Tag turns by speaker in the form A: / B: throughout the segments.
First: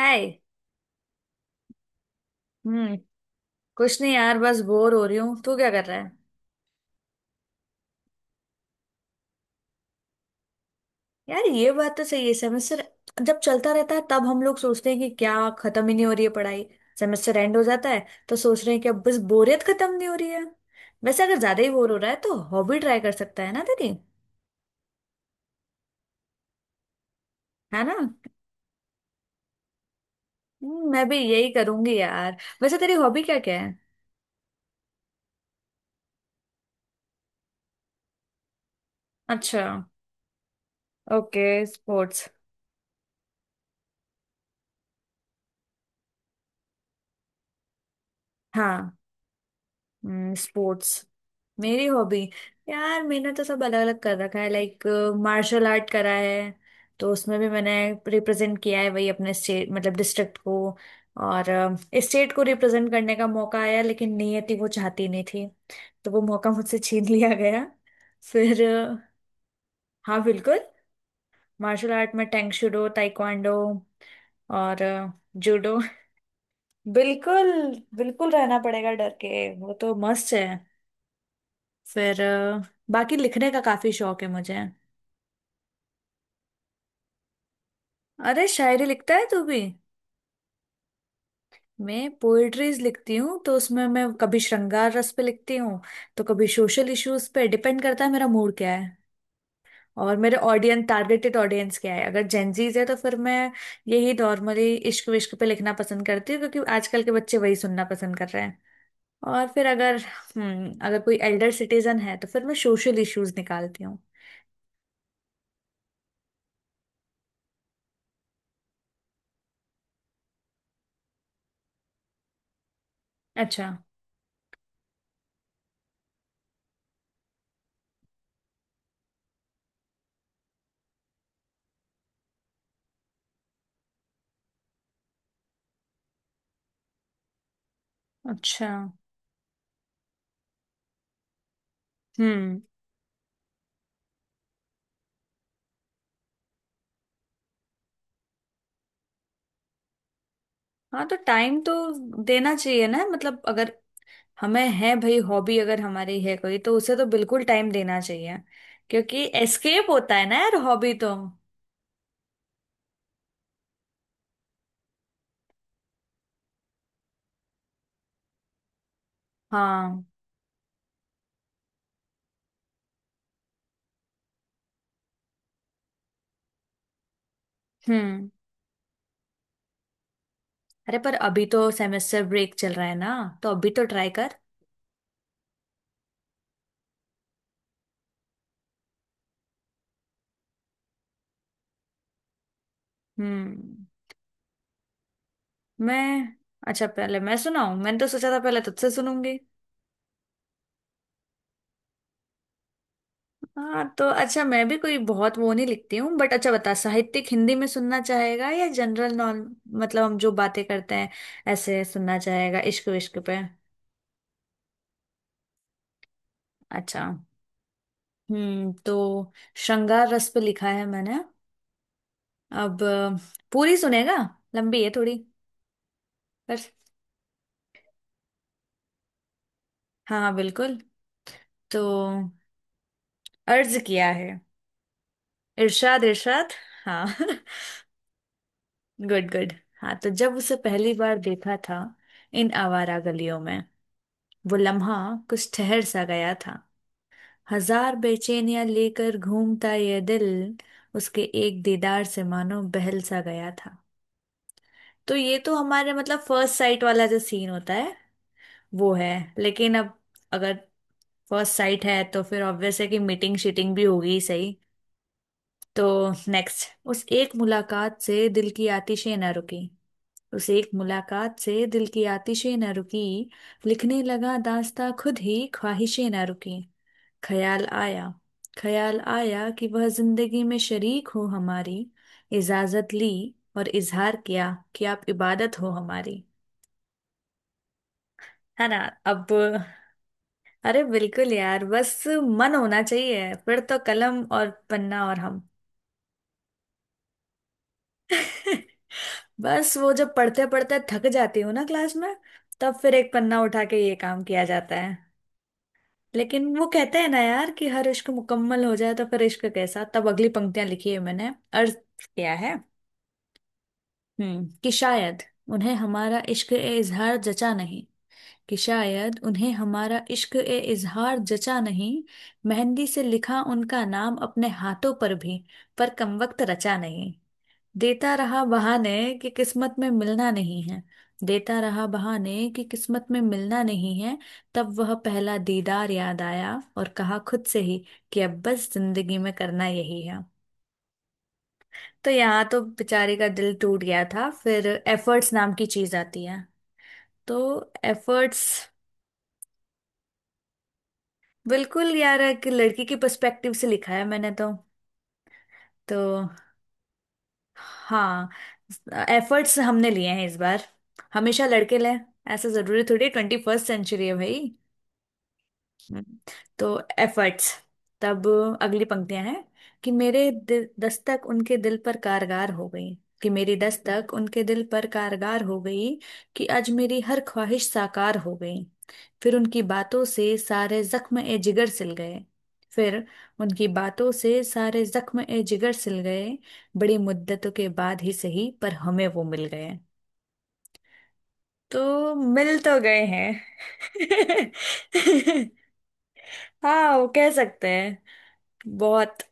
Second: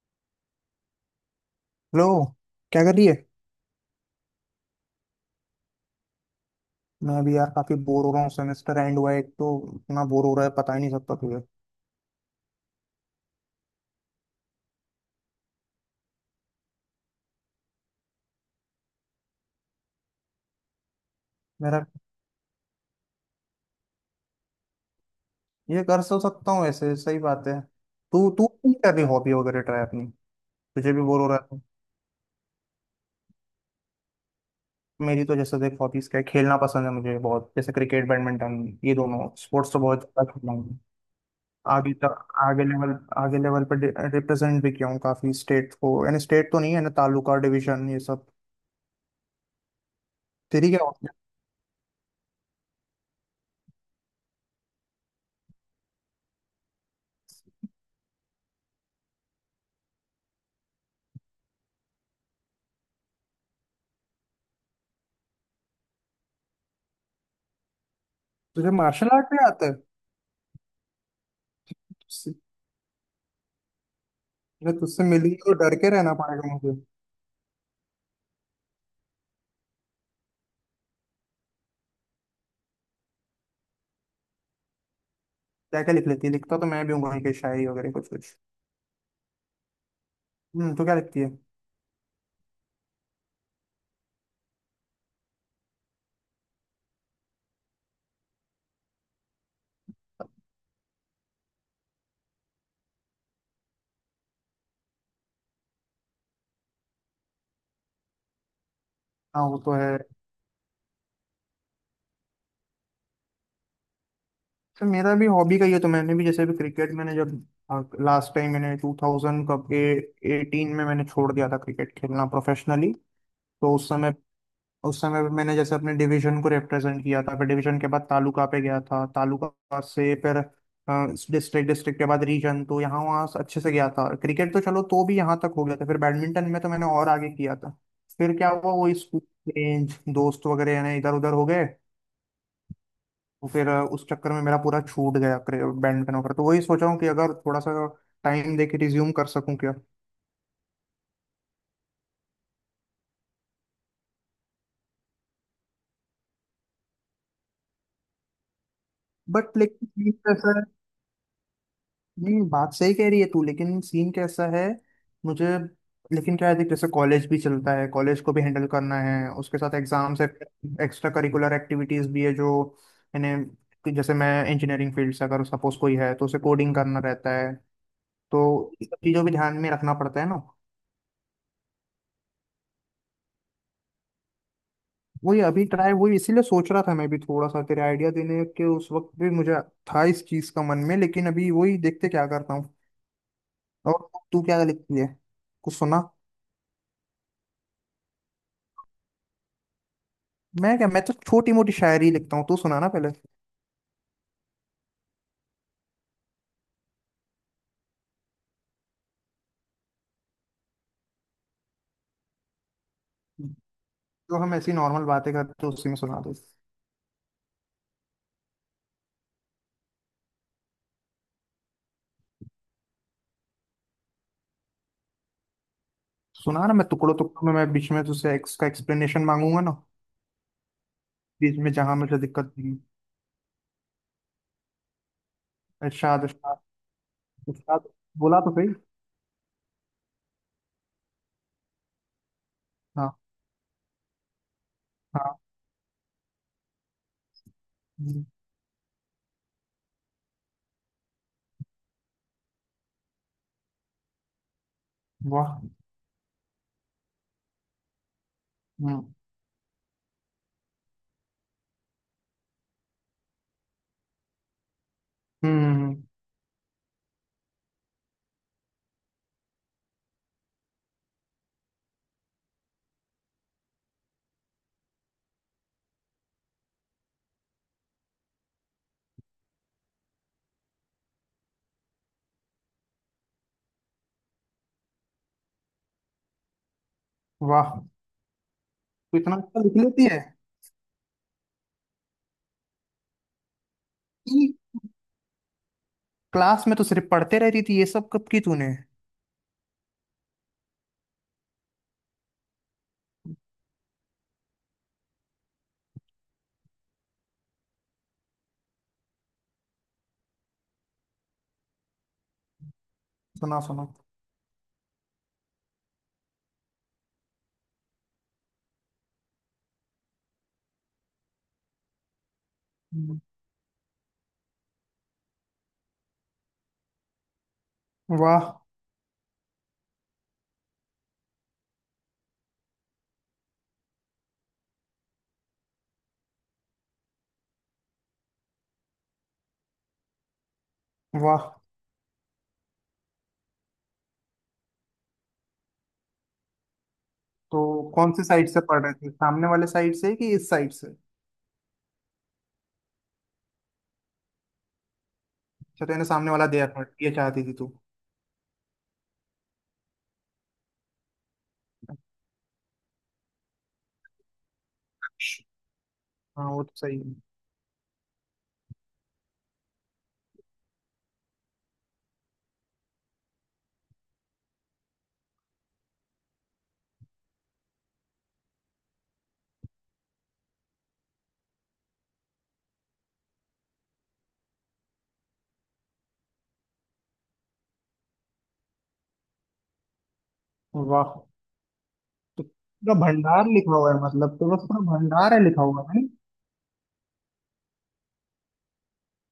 A: हाय।
B: Hello. क्या कर
A: हम्म।
B: रही है?
A: कुछ नहीं यार, बस बोर हो रही हूँ। तू क्या कर रहा है?
B: मैं अभी यार काफी बोर हो रहा हूँ। सेमेस्टर एंड हुआ है एक तो इतना बोर हो रहा है, पता ही नहीं सकता तुझे
A: यार ये बात तो सही है। सेमेस्टर जब चलता रहता है तब हम लोग सोचते हैं कि क्या खत्म ही नहीं हो रही है पढ़ाई। सेमेस्टर एंड हो जाता है तो सोच रहे हैं कि अब बस बोरियत खत्म नहीं हो रही है। वैसे अगर ज्यादा ही
B: मेरा।
A: बोर हो रहा है तो हॉबी ट्राई कर सकता है ना तेरी।
B: ये कर तो सकता हूँ ऐसे, सही बात है।
A: है ना?
B: तू तू नहीं कर रही हॉबी वगैरह ट्राई अपनी? तुझे भी
A: मैं भी
B: बोर हो रहा
A: यही
B: है?
A: करूंगी यार। वैसे तेरी हॉबी क्या क्या है?
B: मेरी तो जैसे देख हॉबीज क्या है, खेलना पसंद है मुझे बहुत, जैसे क्रिकेट बैडमिंटन, ये दोनों
A: अच्छा।
B: स्पोर्ट्स तो बहुत ज्यादा खेलता हूँ।
A: ओके,
B: आगे तक
A: स्पोर्ट्स।
B: आगे लेवल, आगे लेवल पर रिप्रेजेंट भी किया हूँ काफी। स्टेट को, यानी स्टेट तो नहीं है ना, तालुका डिवीजन ये सब।
A: हाँ।
B: तेरी क्या
A: स्पोर्ट्स।
B: हॉबी है?
A: मेरी हॉबी, यार मैंने तो सब अलग अलग कर रखा है। लाइक मार्शल आर्ट करा है, तो उसमें भी मैंने रिप्रेजेंट किया है वही अपने स्टेट मतलब डिस्ट्रिक्ट को, और स्टेट को रिप्रेजेंट करने का मौका आया लेकिन नियति वो चाहती नहीं थी, तो वो मौका मुझसे छीन लिया गया। फिर
B: तुझे मार्शल आर्ट भी आता
A: हाँ बिल्कुल। मार्शल आर्ट में
B: है?
A: टैंगशूडो ताइक्वांडो
B: मैं
A: और
B: तुझसे मिली तो डर
A: जूडो।
B: के रहना पड़ेगा मुझे।
A: बिल्कुल। बिल्कुल रहना पड़ेगा डर के, वो तो मस्त है। फिर बाकी लिखने का काफी शौक है मुझे।
B: क्या क्या लिख लेती है? लिखता तो मैं भी हूँ भाई, के शायरी वगैरह कुछ कुछ।
A: अरे शायरी लिखता है तू भी?
B: हम्म, तो क्या लिखती है?
A: मैं पोएट्रीज लिखती हूँ, तो उसमें मैं कभी श्रृंगार रस पे लिखती हूँ तो कभी सोशल इश्यूज पे। डिपेंड करता है मेरा मूड क्या है और मेरे ऑडियंस, टारगेटेड ऑडियंस क्या है। अगर जेंजीज है तो फिर मैं यही नॉर्मली इश्क विश्क पे लिखना पसंद करती हूँ, क्योंकि आजकल के बच्चे वही सुनना पसंद कर रहे हैं।
B: हाँ,
A: और
B: वो
A: फिर
B: तो है।
A: अगर अगर कोई एल्डर सिटीजन है तो फिर मैं सोशल इश्यूज निकालती हूँ।
B: तो मेरा भी हॉबी का ही है। तो मैंने भी जैसे भी क्रिकेट, मैंने जब लास्ट टाइम, मैंने टू थाउजेंड कब एटीन में मैंने छोड़ दिया था क्रिकेट खेलना प्रोफेशनली।
A: अच्छा।
B: तो उस समय पे मैंने जैसे अपने डिवीजन को रिप्रेजेंट किया था, फिर डिवीजन के बाद तालुका पे गया था, तालुका से फिर डिस्ट्रिक्ट। डिस्ट्रिक्ट के बाद रीजन, तो यहाँ वहाँ से अच्छे से गया था क्रिकेट। तो चलो, तो भी यहाँ तक हो गया था। फिर बैडमिंटन में तो मैंने और आगे किया था। फिर क्या
A: अच्छा।
B: हुआ, वो स्कूल रेंज दोस्त वगैरह यानी इधर उधर हो गए।
A: हम्म।
B: तो फिर उस चक्कर में मेरा पूरा छूट गया, बैडमिंटन वगैरह। तो वही सोचा हूँ कि अगर थोड़ा सा टाइम दे के रिज्यूम कर सकूँ क्या।
A: हाँ, तो टाइम तो देना चाहिए ना। मतलब अगर हमें है भाई, हॉबी अगर हमारी है कोई तो उसे तो बिल्कुल टाइम देना चाहिए, क्योंकि
B: बट
A: एस्केप
B: लेकिन
A: होता है ना यार हॉबी तो।
B: नहीं, बात सही कह रही है तू, लेकिन सीन कैसा है मुझे। लेकिन क्या है देख, जैसे कॉलेज भी चलता है, कॉलेज को भी हैंडल करना है, उसके साथ
A: हाँ।
B: एग्जाम्स है, एक्स्ट्रा करिकुलर एक्टिविटीज भी है जो, यानी कि जैसे मैं इंजीनियरिंग फील्ड से, अगर सपोज कोई है तो उसे कोडिंग करना रहता है।
A: हम्म।
B: तो ये सब चीज़ों भी ध्यान में रखना पड़ता है ना।
A: अरे पर अभी तो सेमेस्टर ब्रेक चल रहा है ना, तो अभी तो ट्राई कर।
B: वही अभी ट्राई, वही इसीलिए सोच रहा था मैं भी थोड़ा सा तेरे आइडिया देने के उस वक्त भी मुझे था इस चीज़ का मन में, लेकिन अभी वही, देखते क्या करता हूँ।
A: हम्म।
B: और तू क्या लिखती है, कुछ सुना।
A: मैं, अच्छा पहले मैं सुनाऊं? मैंने तो सोचा था पहले तुझसे सुनूंगी।
B: मैं क्या, मैं तो छोटी मोटी शायरी लिखता हूँ, तू सुना ना पहले।
A: हाँ तो अच्छा, मैं भी कोई बहुत वो नहीं लिखती हूँ बट अच्छा बता, साहित्यिक हिंदी में सुनना चाहेगा या जनरल नॉन मतलब हम जो बातें करते हैं ऐसे सुनना चाहेगा इश्क विश्क पे?
B: जो हम ऐसी नॉर्मल बातें करते हैं उसी में सुना दे।
A: अच्छा। हम्म, तो श्रृंगार रस पे लिखा है मैंने। अब पूरी सुनेगा? लंबी है थोड़ी। पर
B: सुना ना, मैं टुकड़ों टुकड़ों में, मैं बीच में तुझसे का एक्सप्लेनेशन मांगूंगा ना,
A: हाँ हाँ बिल्कुल।
B: बीच में
A: तो
B: जहां मुझे दिक्कत थी।
A: अर्ज किया है। इरशाद
B: इरशाद
A: इरशाद।
B: इरशाद
A: हाँ।
B: इरशाद। बोला तो सही।
A: Good good. हाँ, तो जब उसे पहली बार देखा था इन आवारा
B: हाँ
A: गलियों में, वो लम्हा
B: हाँ।
A: कुछ ठहर सा गया था। हजार
B: हम्म।
A: बेचैनियां लेकर घूमता ये दिल, उसके एक दीदार से मानो बहल सा गया था। तो ये तो
B: वाह।
A: हमारे मतलब फर्स्ट साइट वाला जो सीन होता है वो है।
B: हम्म।
A: लेकिन अब, अगर फर्स्ट साइट है तो फिर ऑब्वियस है कि मीटिंग शीटिंग भी होगी सही? तो
B: हम्म,
A: नेक्स्ट, उस एक मुलाकात से दिल की आतिशें न रुकी, उस एक मुलाकात से दिल की आतिशें न रुकी, लिखने लगा दास्तां खुद ही ख्वाहिशें न रुकी। ख्याल आया, ख्याल आया कि वह जिंदगी में शरीक हो हमारी, इजाजत ली और इजहार किया कि आप इबादत हो हमारी।
B: वाह।
A: है ना?
B: तू
A: अब,
B: इतना अच्छा लिख लेती है
A: अरे बिल्कुल यार, बस मन होना चाहिए फिर तो कलम और
B: कि
A: पन्ना और हम।
B: क्लास में तो सिर्फ पढ़ते रहती थी, ये सब कब की तूने?
A: बस वो जब पढ़ते पढ़ते थक जाती हूँ ना क्लास में, तब फिर एक पन्ना उठा के ये काम किया जाता है। लेकिन वो कहते हैं ना यार कि हर इश्क मुकम्मल हो जाए तो फिर इश्क कैसा। तब अगली पंक्तियां लिखी है मैंने। अर्थ क्या है?
B: सुना सुना।
A: कि शायद उन्हें हमारा इश्क ए इजहार जचा नहीं, कि शायद उन्हें हमारा इश्क ए इजहार जचा नहीं, मेहंदी से
B: हम्म,
A: लिखा उनका नाम अपने हाथों पर भी पर कमबख्त रचा नहीं। देता
B: वाह।
A: रहा बहाने कि किस्मत में मिलना नहीं है, देता रहा बहाने कि किस्मत में मिलना नहीं है। तब वह पहला दीदार याद आया और कहा खुद से ही कि अब बस जिंदगी में करना यही है।
B: वाह,
A: तो यहाँ तो बेचारे का दिल टूट गया था। फिर एफर्ट्स नाम की चीज आती है। तो
B: तो कौन सी
A: एफर्ट्स,
B: साइड से पढ़ रहे थे, सामने वाले साइड से कि इस साइड से?
A: बिल्कुल यार एक लड़की के पर्सपेक्टिव से लिखा है मैंने तो।
B: अच्छा,
A: तो
B: तूने सामने वाला दिया था, ये चाहती थी तू।
A: हाँ, एफर्ट्स हमने लिए हैं इस बार। हमेशा लड़के लें, ऐसा जरूरी थोड़ी। 21st सेंचुरी है भाई। हम्म,
B: हाँ, वो तो
A: तो
B: सही है।
A: एफर्ट्स, तब अगली पंक्तियां हैं। कि मेरे दिल दस्तक उनके दिल पर कारगर हो गई, कि मेरी दस्तक उनके दिल पर कारगर हो गई, कि आज मेरी हर ख्वाहिश साकार हो गई। फिर उनकी बातों से सारे जख्म ए जिगर सिल गए, फिर उनकी बातों से सारे जख्म ए जिगर सिल गए, बड़ी मुद्दतों के बाद ही सही पर हमें वो मिल गए।
B: वाह,
A: तो
B: तो
A: मिल तो
B: पूरा
A: गए हैं।
B: भंडार लिखा हुआ है मतलब, तो बस पूरा भंडार है लिखा हुआ है।
A: हाँ, वो कह सकते हैं। बहुत,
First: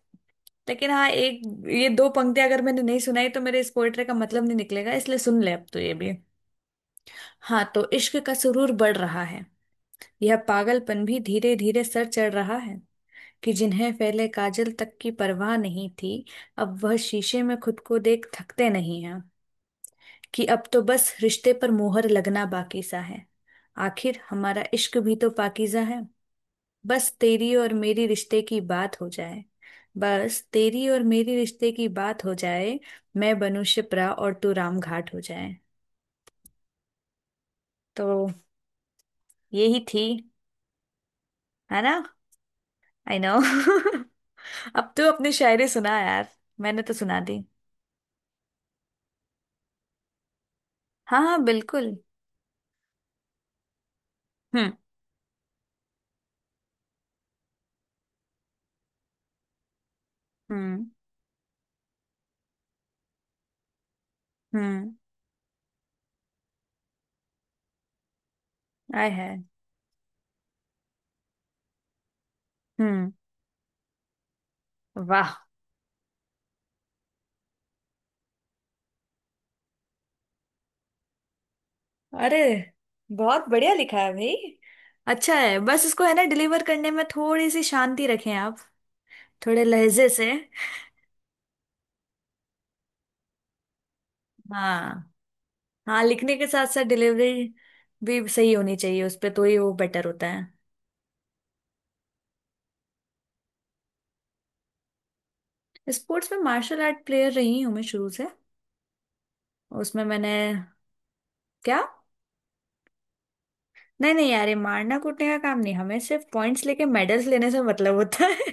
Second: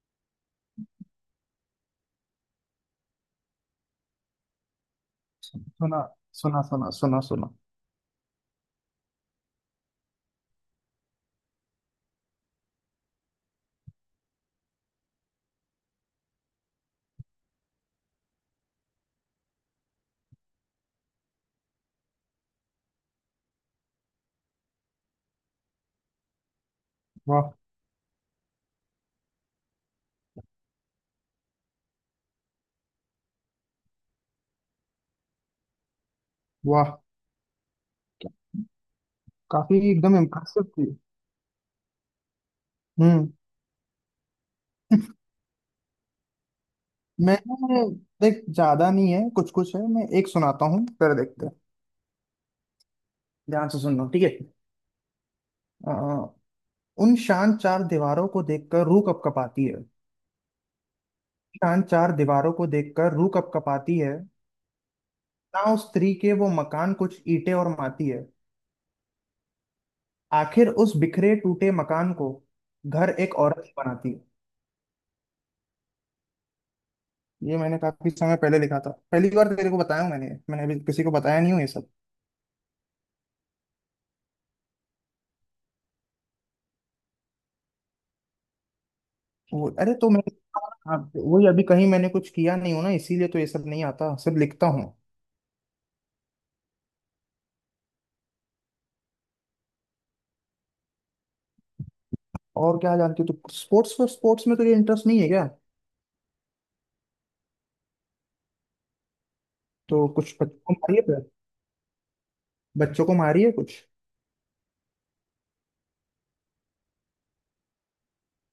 A: लेकिन हाँ एक, ये दो पंक्तियां अगर मैंने नहीं सुनाई तो मेरे इस पोएट्री का मतलब नहीं निकलेगा, इसलिए सुन ले अब तो ये
B: सुना
A: भी।
B: सुना सुना सुना सुना।
A: हाँ, तो इश्क का सुरूर बढ़ रहा है, यह पागलपन भी धीरे धीरे सर चढ़ रहा है। कि जिन्हें पहले काजल तक की परवाह नहीं थी अब वह शीशे में खुद को देख थकते नहीं। कि अब तो बस रिश्ते पर मोहर लगना बाकी सा है, आखिर हमारा इश्क भी तो पाकीज़ा है। बस
B: वाह।
A: तेरी और मेरी रिश्ते की बात हो जाए, बस तेरी और मेरी रिश्ते की बात हो जाए, मैं बनूं शिप्रा और तू रामघाट हो जाए।
B: वाह,
A: तो
B: काफी
A: यही थी।
B: एकदम इम्प्रेसिव थी।
A: है ना? आई
B: हम्म
A: नो अब तो अपनी शायरी सुना यार। मैंने तो सुना
B: मैं
A: दी।
B: देख, ज्यादा नहीं है, कुछ कुछ है। मैं एक सुनाता हूँ फिर
A: हाँ हाँ
B: देखते हैं।
A: बिल्कुल।
B: ध्यान से सुनना, ठीक है?
A: हम्म।
B: अ, उन शान चार दीवारों को देखकर रूह कपकपाती है।
A: हम्म।
B: शान चार दीवारों को देखकर रूह कपकपाती है।
A: हम्म।
B: ना उस स्त्री के वो मकान कुछ ईंटें और माटी है।
A: आई है।
B: आखिर उस बिखरे टूटे मकान को
A: हम्म।
B: घर एक औरत ही बनाती है।
A: वाह।
B: ये मैंने काफी समय पहले लिखा था, पहली बार तेरे को बताया हूँ। मैंने मैंने अभी किसी को बताया नहीं हूँ ये सब।
A: अरे बहुत बढ़िया लिखा है भाई। अच्छा है, बस इसको है ना डिलीवर करने में थोड़ी सी शांति रखें आप, थोड़े
B: वो अरे,
A: लहजे
B: तो मैं
A: से।
B: हाँ, वही अभी कहीं मैंने कुछ किया नहीं हूँ ना, इसीलिए तो ये सब नहीं आता, सिर्फ लिखता हूँ।
A: हाँ। हाँ, लिखने के साथ साथ डिलीवरी भी सही होनी चाहिए, उस पे तो ही वो बेटर होता है।
B: और क्या जानती हूँ तू, स्पोर्ट्स स्पोर्ट्स में तुझे इंटरेस्ट नहीं है क्या?
A: स्पोर्ट्स में मार्शल आर्ट प्लेयर रही हूँ मैं शुरू से। उसमें
B: तो
A: मैंने।
B: कुछ बच्चों को मारिए फिर,
A: क्या?
B: बच्चों को मारिए कुछ।
A: नहीं नहीं यार, ये मारना कूटने का काम नहीं। हमें सिर्फ पॉइंट्स लेके मेडल्स लेने से मतलब होता है।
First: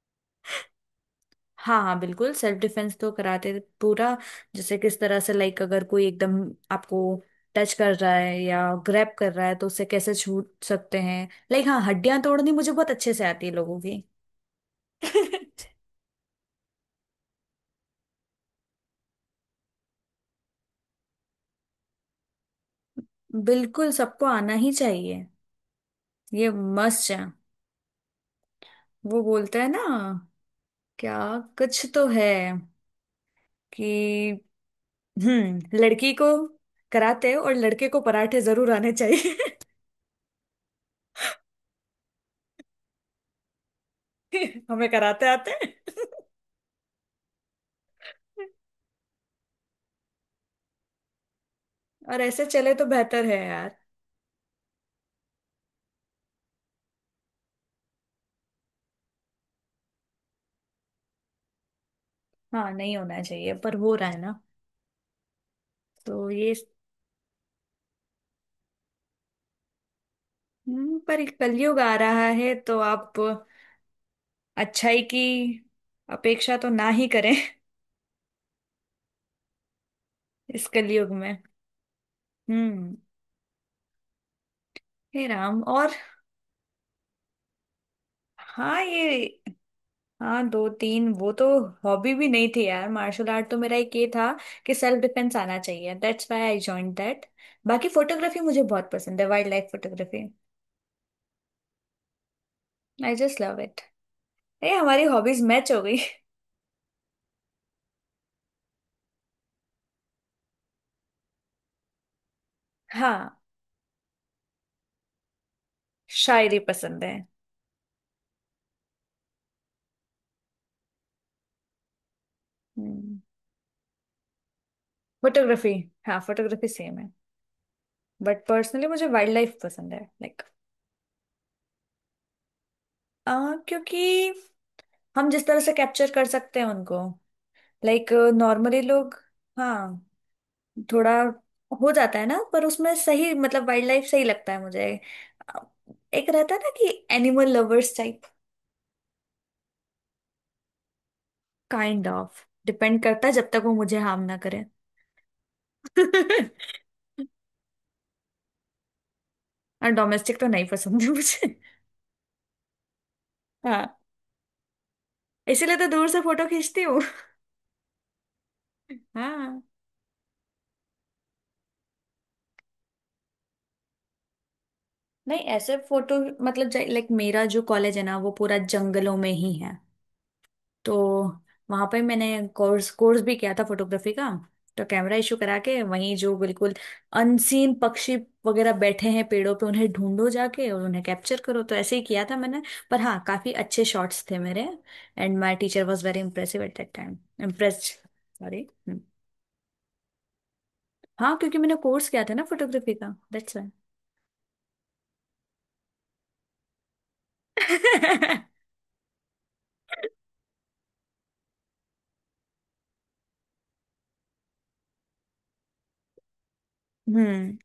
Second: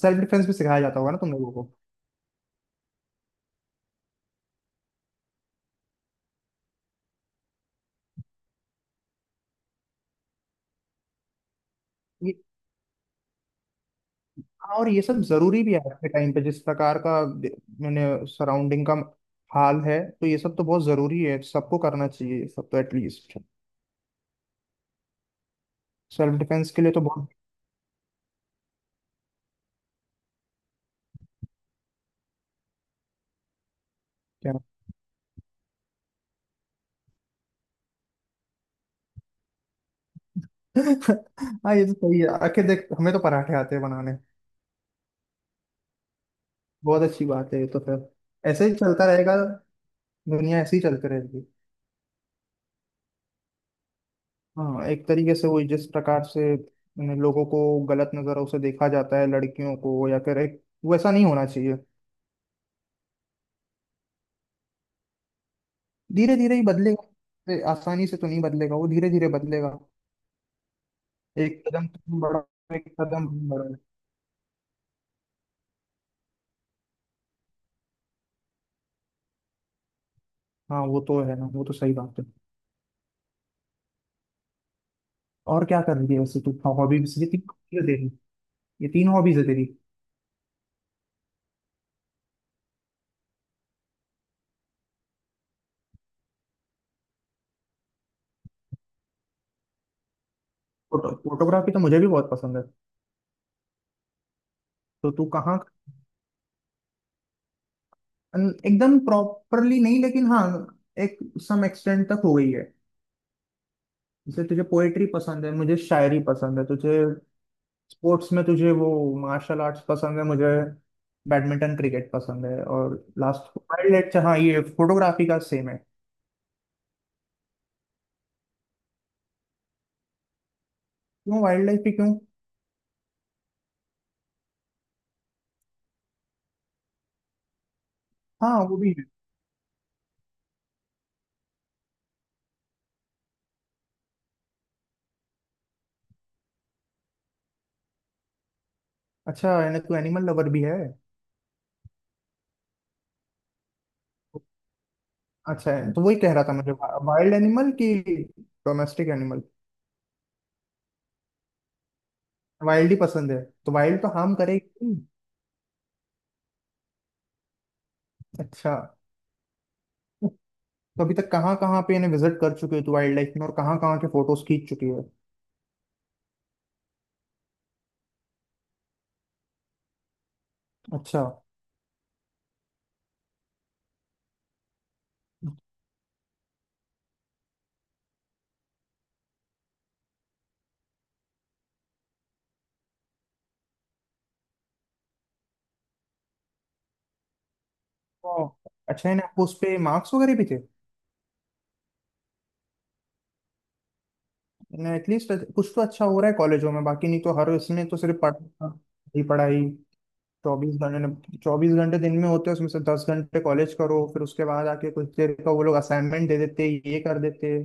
B: सेल्फ डिफेंस भी सिखाया जाता होगा ना तुम लोगों
A: हाँ हाँ बिल्कुल, सेल्फ डिफेंस तो कराते थे पूरा। जैसे किस तरह से, लाइक अगर कोई एकदम आपको टच कर रहा है या ग्रैब कर रहा है तो उससे कैसे छूट सकते हैं। लाइक हाँ, हड्डियां
B: को?
A: तोड़नी मुझे बहुत अच्छे से आती है लोगों की।
B: और ये सब जरूरी भी है आज के टाइम पे, जिस प्रकार का दे-, मैंने सराउंडिंग का हाल है, तो ये सब तो बहुत जरूरी है, सबको करना चाहिए ये सब तो एटलीस्ट,
A: बिल्कुल, सबको आना ही चाहिए।
B: सेल्फ
A: ये
B: डिफेंस के लिए तो
A: मस्ट है।
B: बहुत।
A: वो बोलता है ना? क्या? कुछ तो है कि
B: क्या?
A: लड़की को कराते और लड़के को पराठे जरूर आने चाहिए।
B: हाँ, ये तो सही है। आके देख हमें तो पराठे आते हैं बनाने।
A: हमें कराते आते हैं।
B: बहुत अच्छी बात है, ये तो फिर ऐसे ही चलता रहेगा, दुनिया ऐसे ही चलती रहेगी।
A: और ऐसे चले तो बेहतर है यार।
B: हाँ, एक तरीके से वही जिस प्रकार से उन्हें लोगों को गलत नजरों से देखा जाता है लड़कियों को, या फिर एक वैसा नहीं होना चाहिए।
A: हाँ नहीं होना चाहिए, पर हो रहा है ना। तो
B: धीरे
A: ये।
B: धीरे ही बदलेगा, आसानी से तो नहीं बदलेगा वो, धीरे धीरे बदलेगा।
A: पर
B: एक
A: कलयुग
B: कदम
A: आ
B: तुम
A: रहा
B: बढ़ो,
A: है तो
B: एक
A: आप
B: कदम हम बढ़ो।
A: अच्छाई की अपेक्षा तो ना ही करें इस
B: हाँ, वो
A: कलयुग
B: तो
A: में।
B: है ना, वो तो सही बात है।
A: हम्म। हे राम।
B: और क्या
A: और
B: कर रही है वैसे तू, हॉबीज ये तीन हॉबीज है तेरी,
A: हाँ
B: ये तीन हॉबीज
A: ये।
B: है तेरी।
A: हाँ, दो तीन वो तो हॉबी भी नहीं थी यार। मार्शल आर्ट तो मेरा एक ये था कि सेल्फ डिफेंस आना चाहिए। That's why I join that. बाकी फोटोग्राफी मुझे बहुत पसंद है, wildlife photography.
B: Photo photography तो मुझे भी बहुत पसंद है।
A: I just love it. ये हमारी
B: तो तू
A: हॉबीज
B: कहाँ,
A: मैच हो गई।
B: अन- एकदम प्रॉपरली नहीं लेकिन हाँ एक सम एक्सटेंट तक हो गई है।
A: हाँ।
B: जैसे तुझे पोएट्री पसंद है मुझे शायरी
A: शायरी
B: पसंद है तुझे,
A: पसंद है।
B: स्पोर्ट्स में तुझे वो मार्शल आर्ट्स पसंद है, मुझे बैडमिंटन क्रिकेट पसंद है, और लास्ट वाइल्ड लाइफ, हाँ ये फोटोग्राफी का सेम
A: फोटोग्राफी।
B: है।
A: हाँ, फोटोग्राफी सेम है बट पर्सनली मुझे वाइल्ड लाइफ पसंद है। लाइक
B: क्यों वाइल्ड लाइफ भी क्यों?
A: क्योंकि हम जिस तरह से कैप्चर कर सकते हैं उनको, लाइक
B: हाँ, वो
A: नॉर्मली
B: भी है।
A: लोग। हाँ, थोड़ा हो जाता है ना, पर उसमें सही मतलब वाइल्ड लाइफ सही लगता है मुझे। अ, एक रहता है ना कि एनिमल लवर्स टाइप।
B: अच्छा, यानी तू एनिमल लवर भी है।
A: काइंड ऑफ डिपेंड करता है जब तक वो मुझे हार्म ना करे।
B: अच्छा है, तो वही कह रहा था मुझे वाइल्ड एनिमल की। Domestic animal.
A: और डोमेस्टिक तो नहीं पसंद है मुझे।
B: वाइल्ड ही पसंद है? तो
A: हाँ।
B: वाइल्ड तो हार्म करेगी।
A: इसीलिए तो दूर से फोटो खींचती हूँ।
B: अच्छा।
A: हाँ
B: तो अभी तक कहाँ कहाँ पे इन्हें विजिट कर चुके हो तू वाइल्ड लाइफ में, और कहाँ कहाँ के फोटोज खींच चुकी है?
A: नहीं, ऐसे फोटो मतलब लाइक मेरा जो कॉलेज है ना वो पूरा जंगलों में ही है। तो
B: अच्छा।
A: वहां पर मैंने कोर्स कोर्स भी किया था फोटोग्राफी का। तो कैमरा इशू करा के, वहीं जो बिल्कुल अनसीन पक्षी वगैरह बैठे हैं पेड़ों पे उन्हें ढूंढो जाके और उन्हें कैप्चर करो, तो ऐसे ही किया था मैंने। पर हाँ, काफी अच्छे शॉट्स थे मेरे। And my teacher was very impressive at that time. Impressed
B: तो
A: सॉरी।
B: अच्छा इन्हें आपको उस पे मार्क्स वगैरह भी थे?
A: हाँ, क्योंकि मैंने कोर्स किया था ना फोटोग्राफी का, दैट्स वाई।
B: एटलीस्ट कुछ तो अच्छा हो रहा है कॉलेजों में, बाकी नहीं तो हर इसमें तो सिर्फ पढ़ाई ही पढ़ाई। चौबीस घंटे दिन में होते हैं, उसमें से 10 घंटे कॉलेज करो, फिर उसके बाद आके कुछ देर का वो लोग असाइनमेंट दे देते, ये कर देते।
A: हम्म।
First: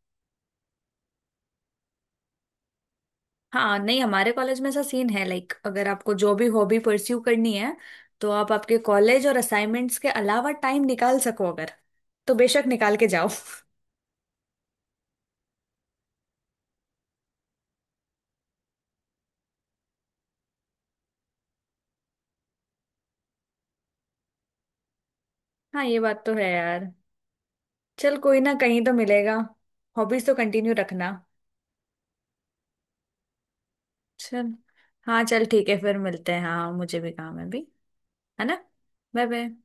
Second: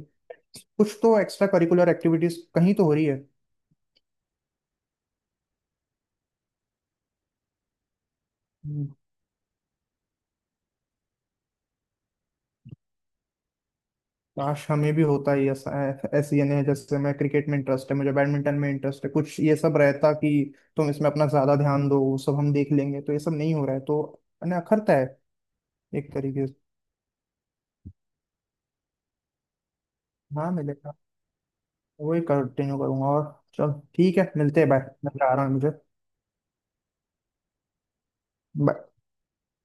B: कुछ तो एक्स्ट्रा करिकुलर एक्टिविटीज कहीं तो हो रही है।
A: हाँ नहीं हमारे कॉलेज में ऐसा सीन है, लाइक अगर आपको जो भी हॉबी परस्यू करनी है तो आप आपके
B: हम्म।
A: कॉलेज और असाइनमेंट्स के अलावा टाइम निकाल सको अगर, तो बेशक निकाल के जाओ।
B: काश हमें भी होता ही ऐसा, ऐसी, यानी जैसे मैं क्रिकेट में इंटरेस्ट है, मुझे बैडमिंटन में इंटरेस्ट है, कुछ ये सब रहता कि तुम इसमें अपना ज्यादा ध्यान दो, वो सब हम देख लेंगे। तो ये सब नहीं हो रहा है, तो मैंने अखरता है
A: हाँ ये
B: एक
A: बात तो
B: तरीके
A: है
B: से।
A: यार। चल कोई ना, कहीं तो मिलेगा। हॉबीज तो
B: हाँ
A: कंटिन्यू
B: मिले,
A: रखना।
B: वही कंटिन्यू करूंगा। और चल ठीक है,
A: चल
B: मिलते हैं, बाय। मैं
A: हाँ,
B: जा
A: चल
B: रहा हूँ,
A: ठीक
B: मुझे।
A: है फिर मिलते हैं। हाँ मुझे भी काम है अभी। है ना?
B: Bye.
A: Bye bye.